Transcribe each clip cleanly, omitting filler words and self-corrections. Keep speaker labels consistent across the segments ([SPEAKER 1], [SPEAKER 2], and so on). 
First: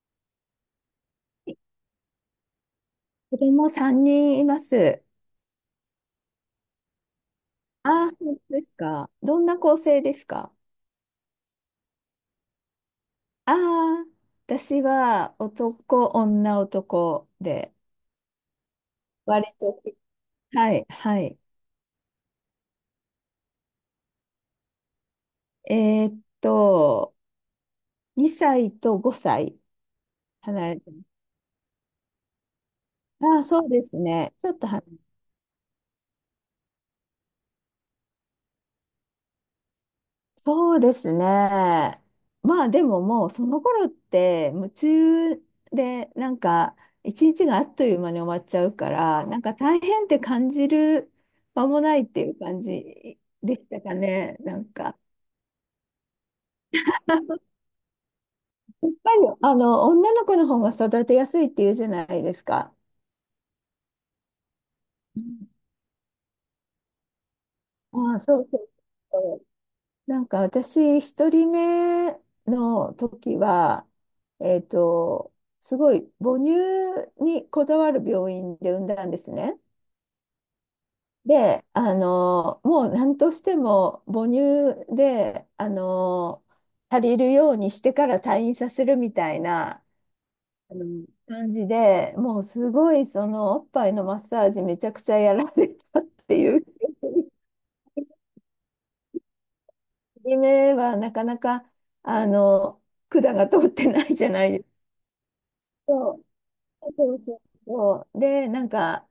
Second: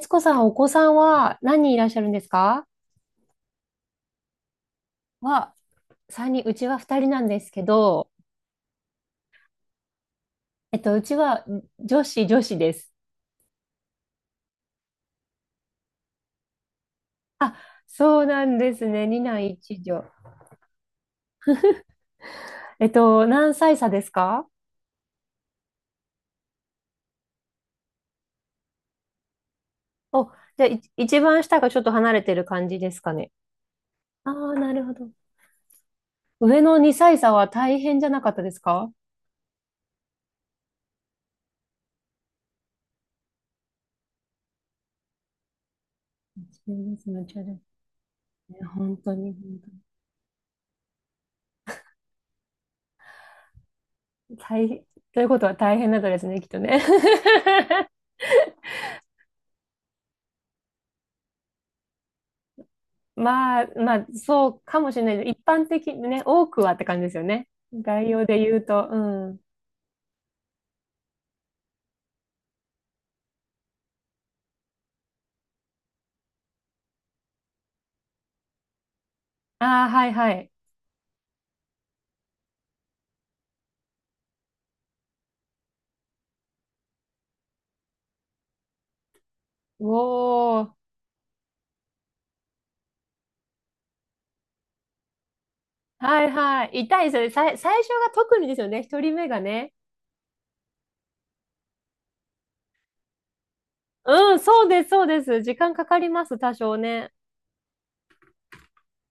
[SPEAKER 1] つこさん、お子さんは何
[SPEAKER 2] 子
[SPEAKER 1] 人いらっしゃるんですか？
[SPEAKER 2] 供3人います。
[SPEAKER 1] は、三人、うちは二人なんですけど、
[SPEAKER 2] ああ、本当ですか。どんな構成ですか？
[SPEAKER 1] うちは女子、女子です。
[SPEAKER 2] ああ、私は男、女、男で、
[SPEAKER 1] そうなんですね。二男
[SPEAKER 2] 割
[SPEAKER 1] 一
[SPEAKER 2] と、
[SPEAKER 1] 女。
[SPEAKER 2] はい、はい。
[SPEAKER 1] 何歳差ですか？
[SPEAKER 2] えーっと、2歳と5歳
[SPEAKER 1] お、じゃあ、
[SPEAKER 2] 離れ
[SPEAKER 1] い
[SPEAKER 2] てます。
[SPEAKER 1] 一番下がちょっと離れてる感じですかね。
[SPEAKER 2] ああ、そうです
[SPEAKER 1] あ
[SPEAKER 2] ね。ちょ
[SPEAKER 1] あ、
[SPEAKER 2] っと
[SPEAKER 1] な
[SPEAKER 2] 離
[SPEAKER 1] るほど。上の2歳差は大変じゃなかったですか？
[SPEAKER 2] そうですね。まあでももうその頃って夢中で
[SPEAKER 1] そうですね、そう
[SPEAKER 2] 一
[SPEAKER 1] です
[SPEAKER 2] 日が
[SPEAKER 1] ね。
[SPEAKER 2] あっという間に終わっちゃうか
[SPEAKER 1] 本当
[SPEAKER 2] ら
[SPEAKER 1] に、本当
[SPEAKER 2] 大変って感じる間もないっていう感じでしたか
[SPEAKER 1] に。
[SPEAKER 2] ね。なん
[SPEAKER 1] 大変、
[SPEAKER 2] か
[SPEAKER 1] ということは大変だったですね、きっとね。
[SPEAKER 2] やっぱりあの女の子の方が育てやすいっていうじゃないですか。
[SPEAKER 1] まあ、そうかもしれ
[SPEAKER 2] う
[SPEAKER 1] ない。一
[SPEAKER 2] ん、
[SPEAKER 1] 般的にね、多くはって感じですよね。概
[SPEAKER 2] ああ、
[SPEAKER 1] 要で
[SPEAKER 2] そう
[SPEAKER 1] 言う
[SPEAKER 2] そ
[SPEAKER 1] と、うん。
[SPEAKER 2] う。なんか私、一人目の時は、えっと、すごい母乳にこだわる病院で産んだんですね。
[SPEAKER 1] ああ、はいはい。
[SPEAKER 2] で、あの、もう何としても母乳で、あの、足りるようにしてから退院させるみたいな
[SPEAKER 1] お
[SPEAKER 2] あ
[SPEAKER 1] ー。
[SPEAKER 2] の感じで、もうすごいそのおっぱいのマッサージめちゃくちゃやられたっ
[SPEAKER 1] はい
[SPEAKER 2] ていう。
[SPEAKER 1] はい。痛いですよね。最初が特にですよね。一人目がね。
[SPEAKER 2] 夢はなかなか、あの、管が通ってないじゃ
[SPEAKER 1] うん、
[SPEAKER 2] ないです
[SPEAKER 1] そう
[SPEAKER 2] か。
[SPEAKER 1] です、そうです。時間かかり
[SPEAKER 2] そ
[SPEAKER 1] ます、多少
[SPEAKER 2] う、
[SPEAKER 1] ね。
[SPEAKER 2] そうそうそう。で、なんか、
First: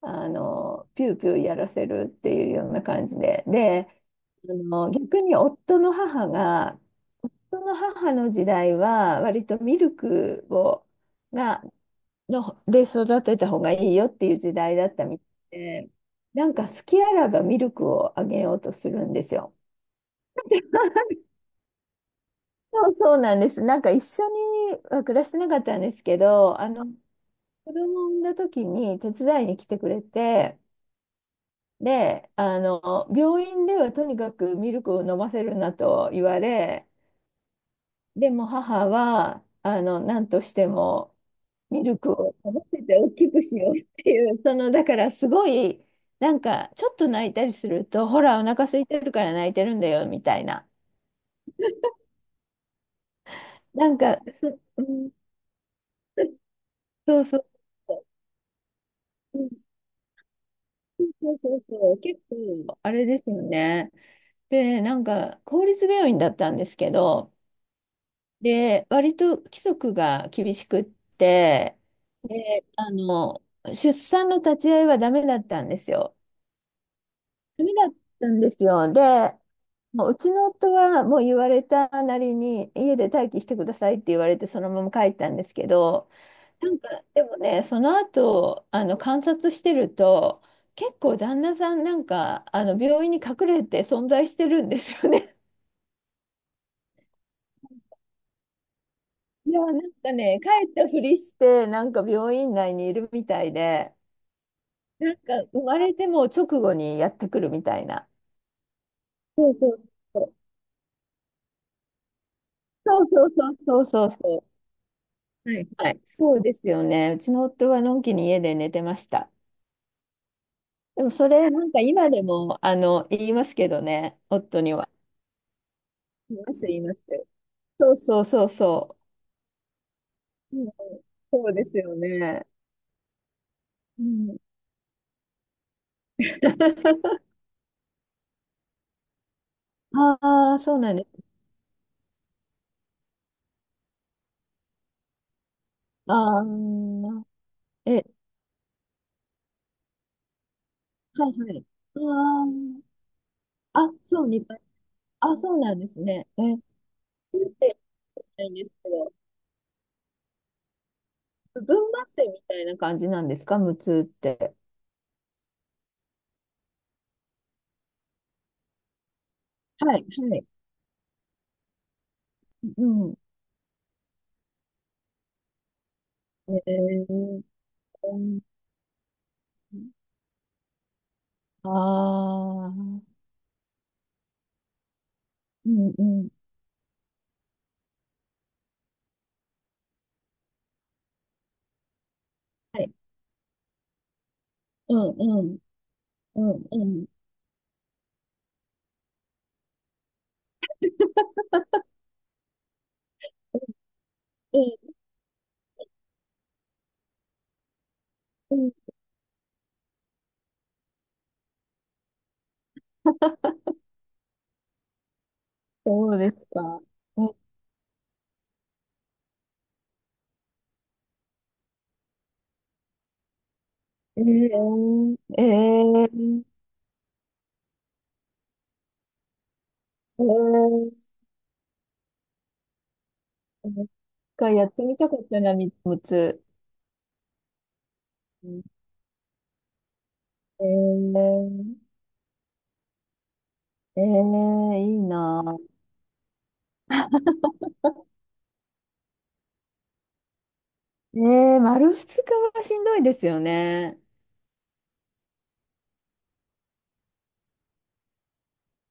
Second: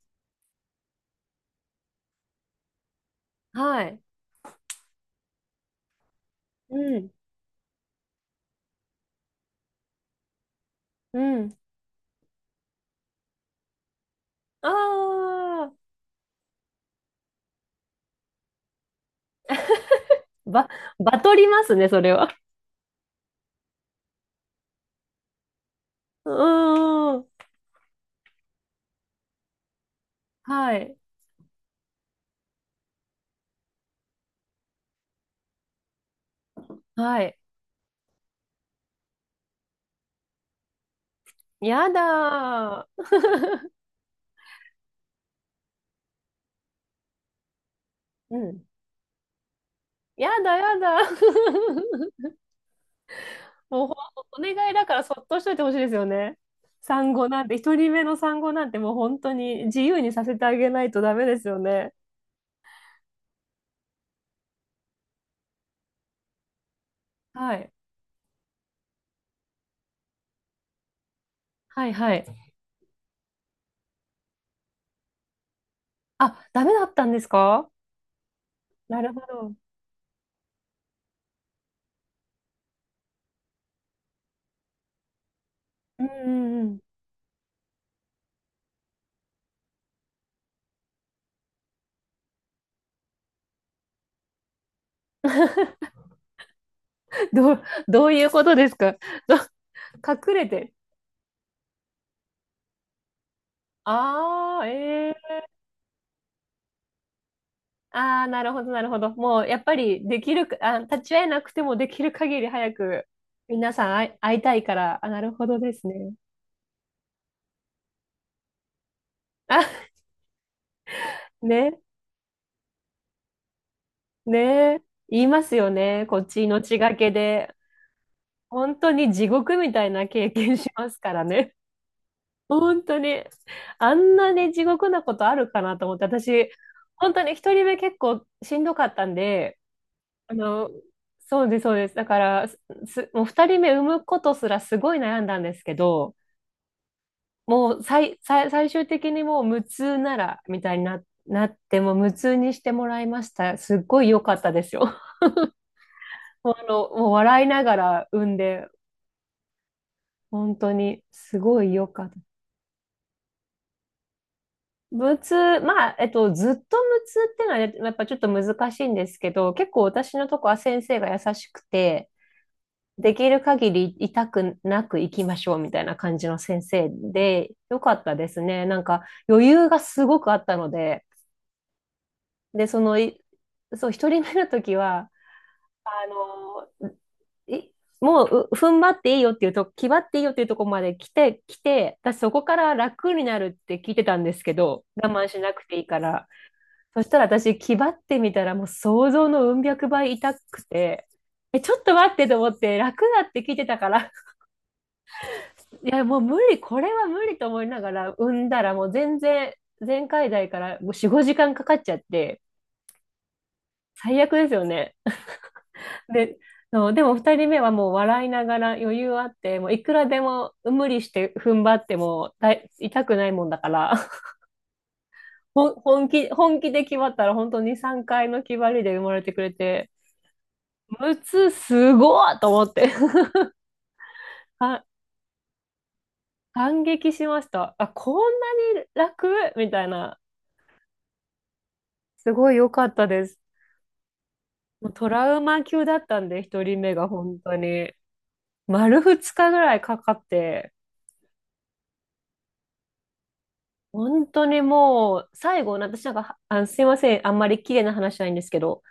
[SPEAKER 2] あの、ピューピューやらせるっていうような感じで。
[SPEAKER 1] は
[SPEAKER 2] で、
[SPEAKER 1] い。
[SPEAKER 2] あの、逆に夫の母が、
[SPEAKER 1] うん、
[SPEAKER 2] 夫の母の時代は、割とミルクを、
[SPEAKER 1] うん。
[SPEAKER 2] が、の、で育てた方がいいよっていう時
[SPEAKER 1] あ
[SPEAKER 2] 代だったみたい
[SPEAKER 1] あ、
[SPEAKER 2] で、なんか好きあらばミルクをあげようとするんですよ。
[SPEAKER 1] ば、バトりますね、それは。
[SPEAKER 2] そうそうなんです。なんか一緒には暮らしてなかったんですけ
[SPEAKER 1] う
[SPEAKER 2] ど、あの
[SPEAKER 1] ーん。
[SPEAKER 2] 子供を産んだ時に手伝いに来てくれて、
[SPEAKER 1] はい、
[SPEAKER 2] で、あの病院ではとにかくミルクを飲ませるなと言われ、
[SPEAKER 1] はい。
[SPEAKER 2] でも母はあの何としてもミ
[SPEAKER 1] や
[SPEAKER 2] ルクを飲ませ
[SPEAKER 1] だ
[SPEAKER 2] て大
[SPEAKER 1] ー。
[SPEAKER 2] きくしようっていう、そのだからすごいなんかちょっと泣いたりすると、ほ
[SPEAKER 1] う
[SPEAKER 2] らお腹
[SPEAKER 1] ん。
[SPEAKER 2] 空いてるから泣いてるんだよみ
[SPEAKER 1] や
[SPEAKER 2] たい
[SPEAKER 1] だ、
[SPEAKER 2] な、
[SPEAKER 1] やだ。もう
[SPEAKER 2] な
[SPEAKER 1] ほん
[SPEAKER 2] んか
[SPEAKER 1] とお
[SPEAKER 2] そ、
[SPEAKER 1] 願い
[SPEAKER 2] う
[SPEAKER 1] だから
[SPEAKER 2] ん、
[SPEAKER 1] そっとしといてほしいですよね。産
[SPEAKER 2] そう
[SPEAKER 1] 後
[SPEAKER 2] そ
[SPEAKER 1] な
[SPEAKER 2] う。
[SPEAKER 1] んて、一人目の産後なんてもう本当に自由にさせてあげないとダメ
[SPEAKER 2] そ
[SPEAKER 1] で
[SPEAKER 2] う
[SPEAKER 1] す
[SPEAKER 2] そ
[SPEAKER 1] よ
[SPEAKER 2] う
[SPEAKER 1] ね。
[SPEAKER 2] そう、結構、あれですよね。で、なんか、公立病院だったんですけど、
[SPEAKER 1] はい。
[SPEAKER 2] で、割と規則が厳しくって、
[SPEAKER 1] はいはい。
[SPEAKER 2] で、あの、出産の立ち会いはダメだったんですよ。
[SPEAKER 1] あ、ダメだったんです
[SPEAKER 2] ダ
[SPEAKER 1] か？
[SPEAKER 2] メだったんですよ。で、
[SPEAKER 1] なるほど。
[SPEAKER 2] もううちの夫はもう言われたなりに家で待機してくださいって言われてそのまま帰ったんですけ
[SPEAKER 1] うん
[SPEAKER 2] ど、
[SPEAKER 1] うんう
[SPEAKER 2] なん
[SPEAKER 1] ん。
[SPEAKER 2] かでもねその後あの観察してると結構旦那さんなんかあの病院に隠れて存在してるんですよね。
[SPEAKER 1] どういうことですか？ど
[SPEAKER 2] いやなんか
[SPEAKER 1] 隠
[SPEAKER 2] ね
[SPEAKER 1] れ
[SPEAKER 2] 帰
[SPEAKER 1] て。
[SPEAKER 2] ったふりしてなんか病院内にいるみたいで、
[SPEAKER 1] あ
[SPEAKER 2] な
[SPEAKER 1] あ、
[SPEAKER 2] ん
[SPEAKER 1] ええ。
[SPEAKER 2] か生まれても直後にやってくるみたいな。
[SPEAKER 1] ああー、なるほど。もう、
[SPEAKER 2] そう
[SPEAKER 1] やっ
[SPEAKER 2] そ
[SPEAKER 1] ぱ
[SPEAKER 2] う
[SPEAKER 1] り、で
[SPEAKER 2] そ
[SPEAKER 1] き
[SPEAKER 2] う
[SPEAKER 1] るか、あ、立ち会えなくてもできる限り早
[SPEAKER 2] そ
[SPEAKER 1] く、
[SPEAKER 2] うそうそう
[SPEAKER 1] 皆
[SPEAKER 2] そう
[SPEAKER 1] さん
[SPEAKER 2] そ
[SPEAKER 1] 会
[SPEAKER 2] う
[SPEAKER 1] い、
[SPEAKER 2] そ
[SPEAKER 1] 会いた
[SPEAKER 2] う。
[SPEAKER 1] いから、あ、なるほ
[SPEAKER 2] は
[SPEAKER 1] ど
[SPEAKER 2] い、
[SPEAKER 1] です
[SPEAKER 2] はい、
[SPEAKER 1] ね。
[SPEAKER 2] そうですよね。うちの夫はのんきに家で寝てました。
[SPEAKER 1] あ、
[SPEAKER 2] でもそれ、なん
[SPEAKER 1] ね。
[SPEAKER 2] か今でも、あの、言いますけどね、夫に
[SPEAKER 1] ね。え、
[SPEAKER 2] は。
[SPEAKER 1] 言いますよね。こっ
[SPEAKER 2] 言い
[SPEAKER 1] ち
[SPEAKER 2] ます、言
[SPEAKER 1] 命
[SPEAKER 2] い
[SPEAKER 1] が
[SPEAKER 2] ます。
[SPEAKER 1] けで。
[SPEAKER 2] そうそうそう
[SPEAKER 1] 本当
[SPEAKER 2] そ
[SPEAKER 1] に地獄みたいな経
[SPEAKER 2] う。
[SPEAKER 1] 験
[SPEAKER 2] う
[SPEAKER 1] し
[SPEAKER 2] ん、
[SPEAKER 1] ますから
[SPEAKER 2] そう
[SPEAKER 1] ね。
[SPEAKER 2] ですよね。
[SPEAKER 1] 本当に。あ
[SPEAKER 2] う
[SPEAKER 1] んな
[SPEAKER 2] ん、
[SPEAKER 1] に地獄なことあるかなと思って、私、本当に一人目結構しんどかったんで、あ
[SPEAKER 2] ああ、
[SPEAKER 1] の、
[SPEAKER 2] そうなんです。
[SPEAKER 1] そうです。だから、もう二人目産むことすらすごい悩んだんですけど、
[SPEAKER 2] ああ、
[SPEAKER 1] もう
[SPEAKER 2] え、
[SPEAKER 1] 最終的にもう無痛なら、みたいにな、
[SPEAKER 2] はい
[SPEAKER 1] な
[SPEAKER 2] は
[SPEAKER 1] っ
[SPEAKER 2] い。
[SPEAKER 1] て、もう無痛にし
[SPEAKER 2] あ
[SPEAKER 1] てもらいました。すっ
[SPEAKER 2] あ、あ、
[SPEAKER 1] ごい良
[SPEAKER 2] そう、
[SPEAKER 1] かっ
[SPEAKER 2] 似
[SPEAKER 1] た
[SPEAKER 2] た。
[SPEAKER 1] ですよ。
[SPEAKER 2] あ、そうなんですね。え、
[SPEAKER 1] もう
[SPEAKER 2] 無
[SPEAKER 1] 笑い
[SPEAKER 2] 痛っ
[SPEAKER 1] なが
[SPEAKER 2] て
[SPEAKER 1] ら産ん
[SPEAKER 2] ないんで
[SPEAKER 1] で、
[SPEAKER 2] すけど、
[SPEAKER 1] 本当にす
[SPEAKER 2] 部
[SPEAKER 1] ごい
[SPEAKER 2] 分
[SPEAKER 1] 良か
[SPEAKER 2] 麻
[SPEAKER 1] った。
[SPEAKER 2] 酔みたいな感じなんですか、無痛って。
[SPEAKER 1] 無痛、まあ、ずっと無痛ってのはねやっぱちょっと難しいんですけど、結構
[SPEAKER 2] はい、
[SPEAKER 1] 私の
[SPEAKER 2] は
[SPEAKER 1] と
[SPEAKER 2] い。
[SPEAKER 1] こは先生が優しくて、
[SPEAKER 2] う
[SPEAKER 1] で
[SPEAKER 2] ん。
[SPEAKER 1] きる限り痛くなく行きましょうみたいな感じの
[SPEAKER 2] え
[SPEAKER 1] 先生
[SPEAKER 2] ー、
[SPEAKER 1] で、良かった
[SPEAKER 2] こ
[SPEAKER 1] で
[SPEAKER 2] ん
[SPEAKER 1] すね。なんか余裕がすごくあったので、
[SPEAKER 2] あ
[SPEAKER 1] で、その、
[SPEAKER 2] あ、
[SPEAKER 1] いそう、一人目の時は、
[SPEAKER 2] う
[SPEAKER 1] あ
[SPEAKER 2] んうん。
[SPEAKER 1] の、いもう、踏ん張っていいよっていうと、気張っていいよっていうところまで来て、私そこから
[SPEAKER 2] はい。
[SPEAKER 1] 楽になるって聞いてたんですけど、
[SPEAKER 2] うん
[SPEAKER 1] 我慢し
[SPEAKER 2] う
[SPEAKER 1] な
[SPEAKER 2] ん。
[SPEAKER 1] くていいから。
[SPEAKER 2] うんう
[SPEAKER 1] そ
[SPEAKER 2] ん。
[SPEAKER 1] したら私、気張ってみたらもう想像のうん百倍痛くて、え、ちょっと待ってと思って、楽だって聞いてたから、
[SPEAKER 2] うん
[SPEAKER 1] いや、もう無理、これは無理と思いながら、産ん
[SPEAKER 2] う
[SPEAKER 1] だ
[SPEAKER 2] ん。
[SPEAKER 1] らもう全然、前回代からもう4、5時間かかっちゃって、最悪ですよね。
[SPEAKER 2] そうで
[SPEAKER 1] で、
[SPEAKER 2] すか。
[SPEAKER 1] そう、でも2人目はもう笑いながら余裕あって、もういくらでも無理して踏ん張ってもだい痛くないもんだから、
[SPEAKER 2] ええー、え
[SPEAKER 1] ほん本気、
[SPEAKER 2] ー、え
[SPEAKER 1] 本気で決まったら本当に3回の決まりで生まれてくれて、
[SPEAKER 2] ー、
[SPEAKER 1] むつすごいと思って、
[SPEAKER 2] えー、一回やっ
[SPEAKER 1] あ、
[SPEAKER 2] てみたかったな、三つ。
[SPEAKER 1] 感激しました。あ、こん
[SPEAKER 2] うん、
[SPEAKER 1] なに楽みたいな。
[SPEAKER 2] えー、
[SPEAKER 1] すごい良かったです。もう
[SPEAKER 2] いい
[SPEAKER 1] トラウ
[SPEAKER 2] な。
[SPEAKER 1] マ級だったんで、1人目が本当に。丸2日ぐらいかかって、
[SPEAKER 2] えー、丸二日はしんどいですよね。
[SPEAKER 1] 本当にもう、最後、私なんか、あの、すいません、あんまり綺麗な話じゃないんですけど、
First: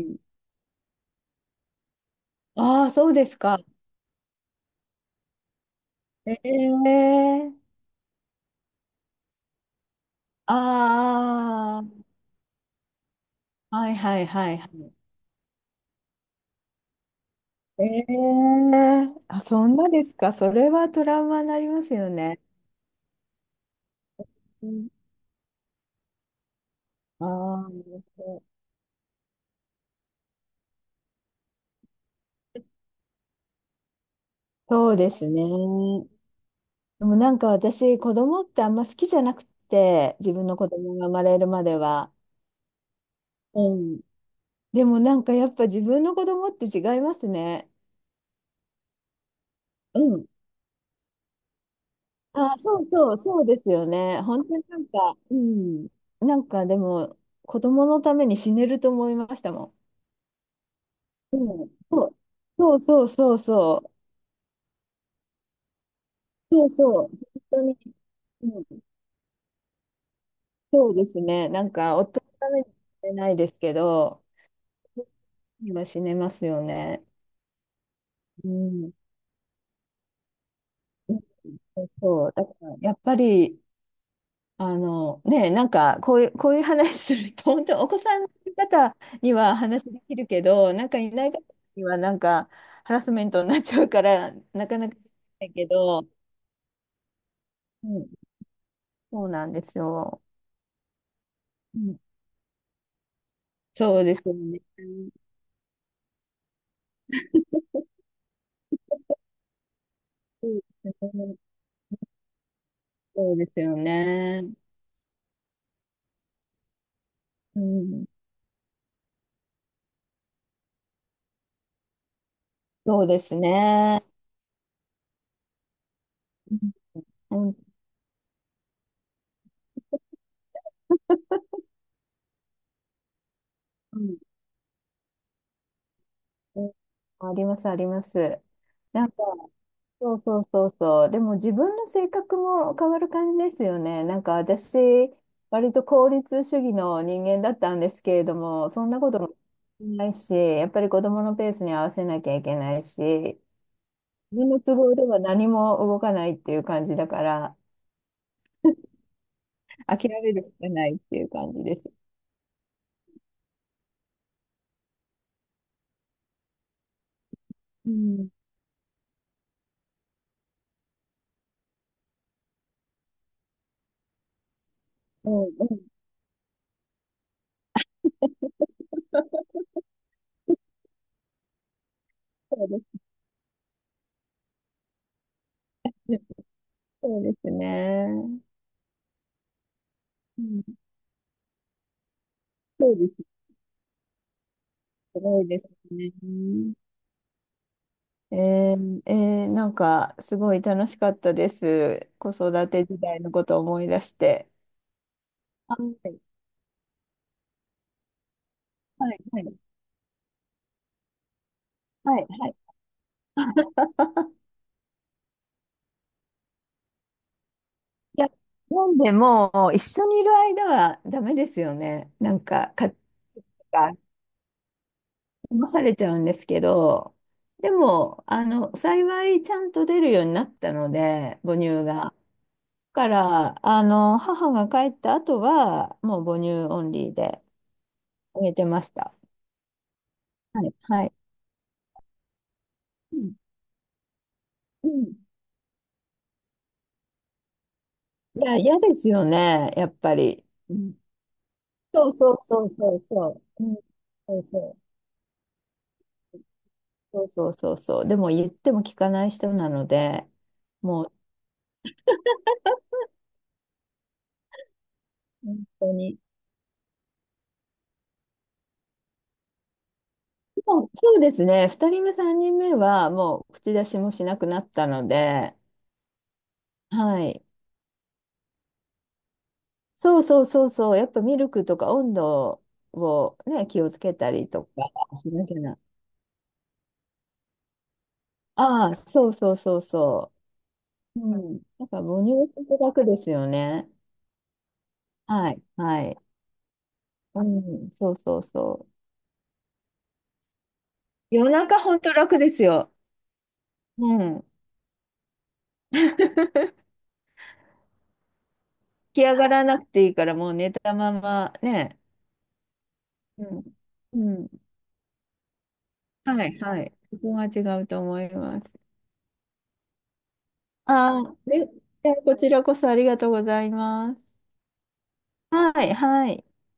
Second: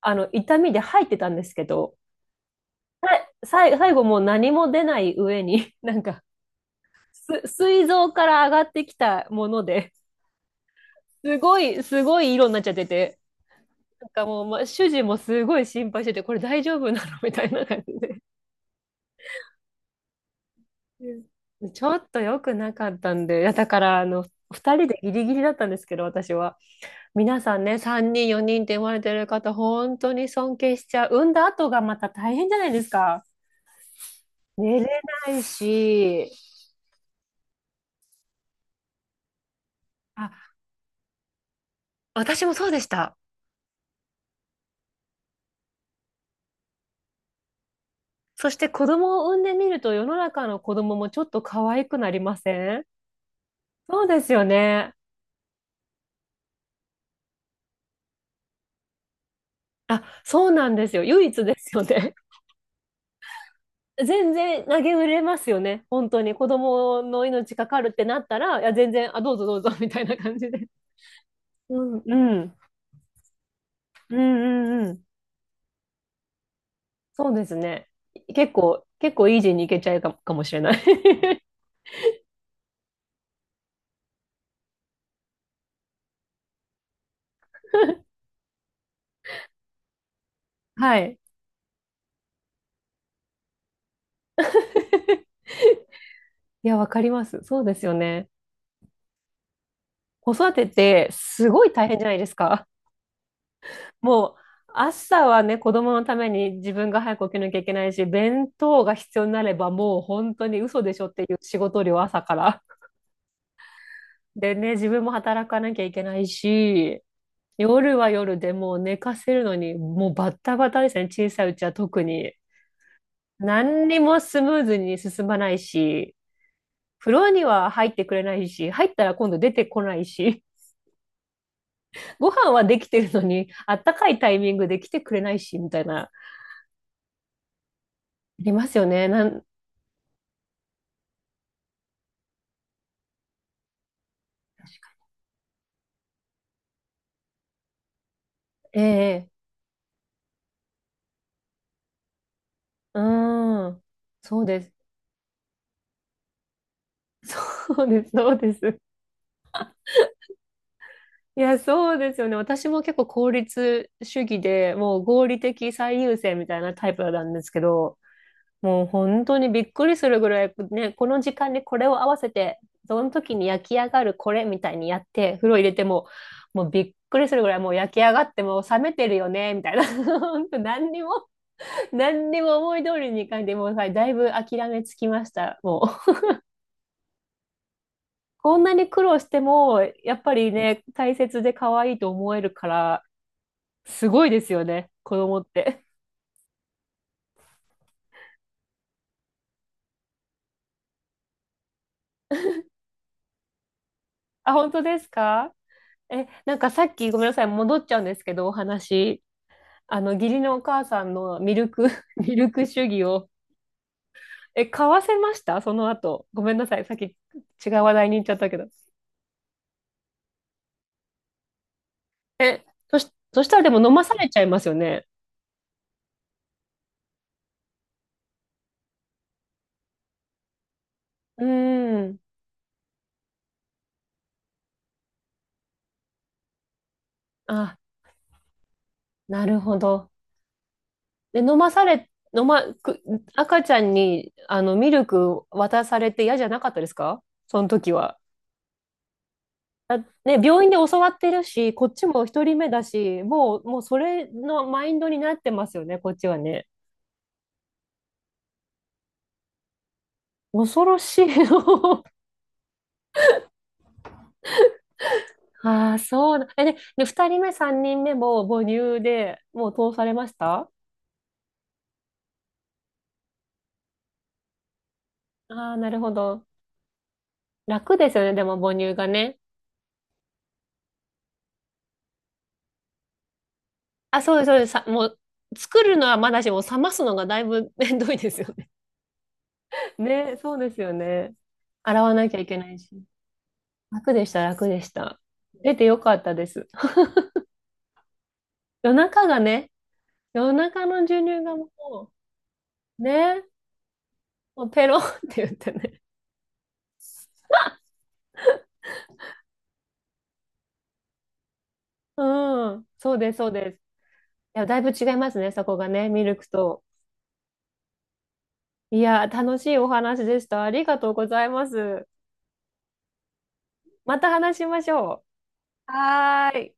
[SPEAKER 1] あの、
[SPEAKER 2] え、
[SPEAKER 1] 痛みで入ってたんですけど、
[SPEAKER 2] ああそうですか。
[SPEAKER 1] 最後もう何も出ない上に、なんか、
[SPEAKER 2] ええ
[SPEAKER 1] す、
[SPEAKER 2] ー、
[SPEAKER 1] 膵臓から上がってきたもので、
[SPEAKER 2] あ
[SPEAKER 1] すごい色になっちゃってて、
[SPEAKER 2] あ、はい
[SPEAKER 1] なん
[SPEAKER 2] は
[SPEAKER 1] か
[SPEAKER 2] い
[SPEAKER 1] もう、
[SPEAKER 2] はい
[SPEAKER 1] ま、
[SPEAKER 2] は
[SPEAKER 1] 主
[SPEAKER 2] い。
[SPEAKER 1] 人もすごい心配してて、これ大丈夫なのみたいな感じで。
[SPEAKER 2] ええ、あ、そんなですか。それはト
[SPEAKER 1] う
[SPEAKER 2] ラ
[SPEAKER 1] ん、
[SPEAKER 2] ウマになり
[SPEAKER 1] ち
[SPEAKER 2] ます
[SPEAKER 1] ょっ
[SPEAKER 2] よ
[SPEAKER 1] と良
[SPEAKER 2] ね。
[SPEAKER 1] くなかったんで、いやだから、あの、
[SPEAKER 2] う
[SPEAKER 1] 二人
[SPEAKER 2] ん、
[SPEAKER 1] でギリギリだったんですけど、私は。
[SPEAKER 2] あ
[SPEAKER 1] 皆さん
[SPEAKER 2] あ、
[SPEAKER 1] ね、3人、4人って生まれてる方、本当に尊敬しちゃう。産んだ後がまた大変じゃないですか。寝
[SPEAKER 2] そう
[SPEAKER 1] れ
[SPEAKER 2] です
[SPEAKER 1] ない
[SPEAKER 2] ね。
[SPEAKER 1] し。
[SPEAKER 2] でもなんか私、子供ってあんま好きじゃなくて、自分
[SPEAKER 1] あ、
[SPEAKER 2] の子供が生まれるまでは。
[SPEAKER 1] 私もそうでした。
[SPEAKER 2] うん、でもなんかやっぱ自分の子供って違いますね。
[SPEAKER 1] そして子供を産んでみると
[SPEAKER 2] う
[SPEAKER 1] 世の
[SPEAKER 2] ん、
[SPEAKER 1] 中の子供もちょっと可愛くなりま
[SPEAKER 2] あ、
[SPEAKER 1] せ
[SPEAKER 2] そ
[SPEAKER 1] ん？
[SPEAKER 2] うそう、そうですよ
[SPEAKER 1] そうで
[SPEAKER 2] ね。
[SPEAKER 1] すよ
[SPEAKER 2] 本当になん
[SPEAKER 1] ね。
[SPEAKER 2] か、うん。なんかでも、子供のために死ねると思いましたも
[SPEAKER 1] あ、そうなんですよ。唯一で
[SPEAKER 2] ん。うん、
[SPEAKER 1] すよね。
[SPEAKER 2] そう、そうそうそうそう。
[SPEAKER 1] 全然投げ売れますよね。本当に子
[SPEAKER 2] そう
[SPEAKER 1] 供
[SPEAKER 2] そう、
[SPEAKER 1] の
[SPEAKER 2] 本
[SPEAKER 1] 命
[SPEAKER 2] 当
[SPEAKER 1] か
[SPEAKER 2] に、
[SPEAKER 1] かるってなった
[SPEAKER 2] う
[SPEAKER 1] ら、いや、
[SPEAKER 2] ん、
[SPEAKER 1] 全然、あ、どうぞどうぞみたいな感じで。
[SPEAKER 2] そうですね。なん
[SPEAKER 1] う
[SPEAKER 2] か、
[SPEAKER 1] ん、
[SPEAKER 2] 夫の
[SPEAKER 1] う
[SPEAKER 2] た
[SPEAKER 1] ん、
[SPEAKER 2] めには死ねないですけ
[SPEAKER 1] うん、
[SPEAKER 2] ど、
[SPEAKER 1] うん、うん。
[SPEAKER 2] 今死ねますよね。
[SPEAKER 1] そうですね。
[SPEAKER 2] う
[SPEAKER 1] 結構、
[SPEAKER 2] ん。
[SPEAKER 1] 結構イージーにいけちゃうかもしれない。
[SPEAKER 2] そう、だからやっぱり、あの、ね、なんか、こういう、こういう話すると、本当にお子さんの方には話できるけど、なんか
[SPEAKER 1] は
[SPEAKER 2] い
[SPEAKER 1] い。
[SPEAKER 2] ない方には、なんか、ハラスメントになっちゃうから、なかなかできないけど、
[SPEAKER 1] いや、わかります。そうです
[SPEAKER 2] う
[SPEAKER 1] よ
[SPEAKER 2] ん、
[SPEAKER 1] ね。
[SPEAKER 2] そうなんですよ。
[SPEAKER 1] 子育てってすごい
[SPEAKER 2] う
[SPEAKER 1] 大変
[SPEAKER 2] ん、
[SPEAKER 1] じゃないですか。
[SPEAKER 2] そうです
[SPEAKER 1] もう、
[SPEAKER 2] よね。
[SPEAKER 1] 朝はね、子供のために自分が早く起きなきゃいけないし、弁当が必要になればもう本当
[SPEAKER 2] そ
[SPEAKER 1] に
[SPEAKER 2] う
[SPEAKER 1] 嘘
[SPEAKER 2] で
[SPEAKER 1] でしょっ
[SPEAKER 2] す
[SPEAKER 1] てい
[SPEAKER 2] ね。
[SPEAKER 1] う仕事量朝から。
[SPEAKER 2] そうですよね。
[SPEAKER 1] でね、自分も働かなきゃいけないし、
[SPEAKER 2] う
[SPEAKER 1] 夜
[SPEAKER 2] ん、
[SPEAKER 1] は夜でもう寝かせるのに、もうバッタバタですね。小さいうちは特に。
[SPEAKER 2] そうです
[SPEAKER 1] 何に
[SPEAKER 2] ね。
[SPEAKER 1] もスムーズに進まないし、
[SPEAKER 2] う
[SPEAKER 1] フロアに
[SPEAKER 2] ん、うん、
[SPEAKER 1] は入ってくれないし、入ったら今度出てこないし、ご飯はできてるのに、あったかい
[SPEAKER 2] う
[SPEAKER 1] タイミングで来てくれないし、みたいな、あ
[SPEAKER 2] ん、あります、あります。
[SPEAKER 1] りますよ
[SPEAKER 2] な
[SPEAKER 1] ね。
[SPEAKER 2] んか、
[SPEAKER 1] なん、
[SPEAKER 2] そうそうそうそう。でも自分の性格も変わる感じですよね。なんか私、割と効率主義の人間だったんですけれども、
[SPEAKER 1] え
[SPEAKER 2] そんなこと
[SPEAKER 1] え、
[SPEAKER 2] もないし、やっぱり子供のペースに合わせなきゃいけない
[SPEAKER 1] う
[SPEAKER 2] し、
[SPEAKER 1] ーん、
[SPEAKER 2] 自
[SPEAKER 1] そう
[SPEAKER 2] 分の
[SPEAKER 1] です。
[SPEAKER 2] 都合では何も動かないっていう感じだから、
[SPEAKER 1] そうです。
[SPEAKER 2] 諦めるしかないっていう
[SPEAKER 1] い
[SPEAKER 2] 感
[SPEAKER 1] や、
[SPEAKER 2] じです。
[SPEAKER 1] そうですよね。私も結構効率主義で、もう合理的最優先みたいなタイプなんですけ
[SPEAKER 2] う
[SPEAKER 1] ど、
[SPEAKER 2] ん、
[SPEAKER 1] もう本当にびっくりするぐらい、ね、この時間にこれを合わせて、その時に焼き上がるこれみたいにやっ
[SPEAKER 2] う
[SPEAKER 1] て、
[SPEAKER 2] ん、
[SPEAKER 1] 風呂入れ
[SPEAKER 2] う
[SPEAKER 1] て
[SPEAKER 2] ん。
[SPEAKER 1] も、もうびっくりするぐらい、もう焼き上がってもう冷めてるよね、みたいな。本当何にも、何にも
[SPEAKER 2] そう
[SPEAKER 1] 思
[SPEAKER 2] で
[SPEAKER 1] い通
[SPEAKER 2] す、
[SPEAKER 1] りにいかんで、もうさ、だいぶ諦めつきました、もう。
[SPEAKER 2] そうですね。
[SPEAKER 1] こんなに苦労しても、やっぱ
[SPEAKER 2] う
[SPEAKER 1] り
[SPEAKER 2] ん、
[SPEAKER 1] ね、大切で可愛いと思えるか
[SPEAKER 2] そう
[SPEAKER 1] ら、
[SPEAKER 2] です。
[SPEAKER 1] すごいですよね、子
[SPEAKER 2] す
[SPEAKER 1] 供
[SPEAKER 2] ご
[SPEAKER 1] っ
[SPEAKER 2] いです
[SPEAKER 1] て。
[SPEAKER 2] ね。えなんか、すごい楽しかったです。子育て時代のことを思い出して。
[SPEAKER 1] あ、本当ですか？
[SPEAKER 2] はい、
[SPEAKER 1] え、なんかさっきごめんなさい、戻っちゃうんですけど、お
[SPEAKER 2] はい、
[SPEAKER 1] 話。
[SPEAKER 2] はい。
[SPEAKER 1] あの、義理のお母さんのミルク、
[SPEAKER 2] はい、
[SPEAKER 1] ミ
[SPEAKER 2] は
[SPEAKER 1] ル
[SPEAKER 2] い。
[SPEAKER 1] ク主義を、え、買わせましたその後。ごめんなさい。さっき違う話題に
[SPEAKER 2] い
[SPEAKER 1] 行っ
[SPEAKER 2] や、
[SPEAKER 1] ちゃったけど。
[SPEAKER 2] なんでも、一緒にいる間はダメですよね。なん
[SPEAKER 1] え、
[SPEAKER 2] か、家
[SPEAKER 1] そし、そしたらでも
[SPEAKER 2] 庭
[SPEAKER 1] 飲
[SPEAKER 2] が
[SPEAKER 1] まされちゃいますよね。
[SPEAKER 2] 騙されちゃうんですけど、でも、あの、幸いちゃんと出るようになったので、
[SPEAKER 1] う
[SPEAKER 2] 母乳
[SPEAKER 1] ー
[SPEAKER 2] が。
[SPEAKER 1] ん。
[SPEAKER 2] だから、あの、母が帰った後は、もう母乳オンリーで。
[SPEAKER 1] あ、
[SPEAKER 2] 見えてました。
[SPEAKER 1] なるほど。
[SPEAKER 2] はい。はい。
[SPEAKER 1] で、飲まされ、飲ま、く、
[SPEAKER 2] うん。
[SPEAKER 1] 赤ちゃんに、あの、
[SPEAKER 2] う
[SPEAKER 1] ミル
[SPEAKER 2] ん、
[SPEAKER 1] ク渡されて嫌じゃなかったですかその時は。
[SPEAKER 2] いや、嫌ですよね、やっ
[SPEAKER 1] だね、
[SPEAKER 2] ぱり。
[SPEAKER 1] 病院
[SPEAKER 2] う
[SPEAKER 1] で
[SPEAKER 2] ん、
[SPEAKER 1] 教わってるし、こっち
[SPEAKER 2] そう
[SPEAKER 1] も
[SPEAKER 2] そう
[SPEAKER 1] 一人
[SPEAKER 2] そ
[SPEAKER 1] 目
[SPEAKER 2] う
[SPEAKER 1] だ
[SPEAKER 2] そう
[SPEAKER 1] し、
[SPEAKER 2] そう。うん、
[SPEAKER 1] もうそれ
[SPEAKER 2] そうそ
[SPEAKER 1] のマイ
[SPEAKER 2] う。
[SPEAKER 1] ンドになってますよね、こっちはね。
[SPEAKER 2] そう。でも言っても聞かない人なので、
[SPEAKER 1] 恐ろ
[SPEAKER 2] もう
[SPEAKER 1] しい。
[SPEAKER 2] 本当
[SPEAKER 1] ああ、
[SPEAKER 2] に。
[SPEAKER 1] そうだ。え、で、で、二人目、三人目も母乳でもう通されまし
[SPEAKER 2] で
[SPEAKER 1] た？
[SPEAKER 2] もそうですね。2人目、3人目はもう口出しもしなくなったので、
[SPEAKER 1] ああー、なるほど。
[SPEAKER 2] はい。
[SPEAKER 1] 楽ですよね、でも母乳がね。
[SPEAKER 2] そう。やっぱミルクとか温度をね、気をつけ
[SPEAKER 1] あ、
[SPEAKER 2] た
[SPEAKER 1] そうです、
[SPEAKER 2] り
[SPEAKER 1] そう
[SPEAKER 2] と
[SPEAKER 1] です。さ、
[SPEAKER 2] か
[SPEAKER 1] もう、
[SPEAKER 2] しなきゃな。
[SPEAKER 1] 作るのはまだしも、冷ますのがだいぶ 面倒いですよね。
[SPEAKER 2] ああ、そうそうそう そ
[SPEAKER 1] ね、そうですよ
[SPEAKER 2] う。
[SPEAKER 1] ね。
[SPEAKER 2] うん。だか
[SPEAKER 1] 洗
[SPEAKER 2] ら
[SPEAKER 1] わ
[SPEAKER 2] 母
[SPEAKER 1] なきゃ
[SPEAKER 2] 乳
[SPEAKER 1] いけ
[SPEAKER 2] っ
[SPEAKER 1] な
[SPEAKER 2] て
[SPEAKER 1] いし。
[SPEAKER 2] 楽ですよね。
[SPEAKER 1] 楽でした。
[SPEAKER 2] はい。
[SPEAKER 1] 出てよ
[SPEAKER 2] は
[SPEAKER 1] か
[SPEAKER 2] い。
[SPEAKER 1] ったです。
[SPEAKER 2] うん。そうそうそ
[SPEAKER 1] 夜中がね、夜中の授
[SPEAKER 2] う。
[SPEAKER 1] 乳
[SPEAKER 2] 夜
[SPEAKER 1] がも
[SPEAKER 2] 中ほんと楽ですよ。
[SPEAKER 1] う、ね、
[SPEAKER 2] うん。
[SPEAKER 1] もうペロンって言ってね。
[SPEAKER 2] 起き上がらなくていいから、もう寝たままね。
[SPEAKER 1] うん、そうです、
[SPEAKER 2] う
[SPEAKER 1] そう
[SPEAKER 2] ん。
[SPEAKER 1] です。い
[SPEAKER 2] うん。
[SPEAKER 1] や、だいぶ違いますね、そこがね、ミ
[SPEAKER 2] は
[SPEAKER 1] ルク
[SPEAKER 2] い、は
[SPEAKER 1] と。
[SPEAKER 2] い。そこが違うと思います。
[SPEAKER 1] いや、楽しいお話でした。ありがとう
[SPEAKER 2] あ
[SPEAKER 1] ご
[SPEAKER 2] あ、
[SPEAKER 1] ざいま
[SPEAKER 2] で、
[SPEAKER 1] す。
[SPEAKER 2] でこちらこそありがとうございま
[SPEAKER 1] また
[SPEAKER 2] す。
[SPEAKER 1] 話しましょ
[SPEAKER 2] は
[SPEAKER 1] う。
[SPEAKER 2] い、はい。
[SPEAKER 1] はーい。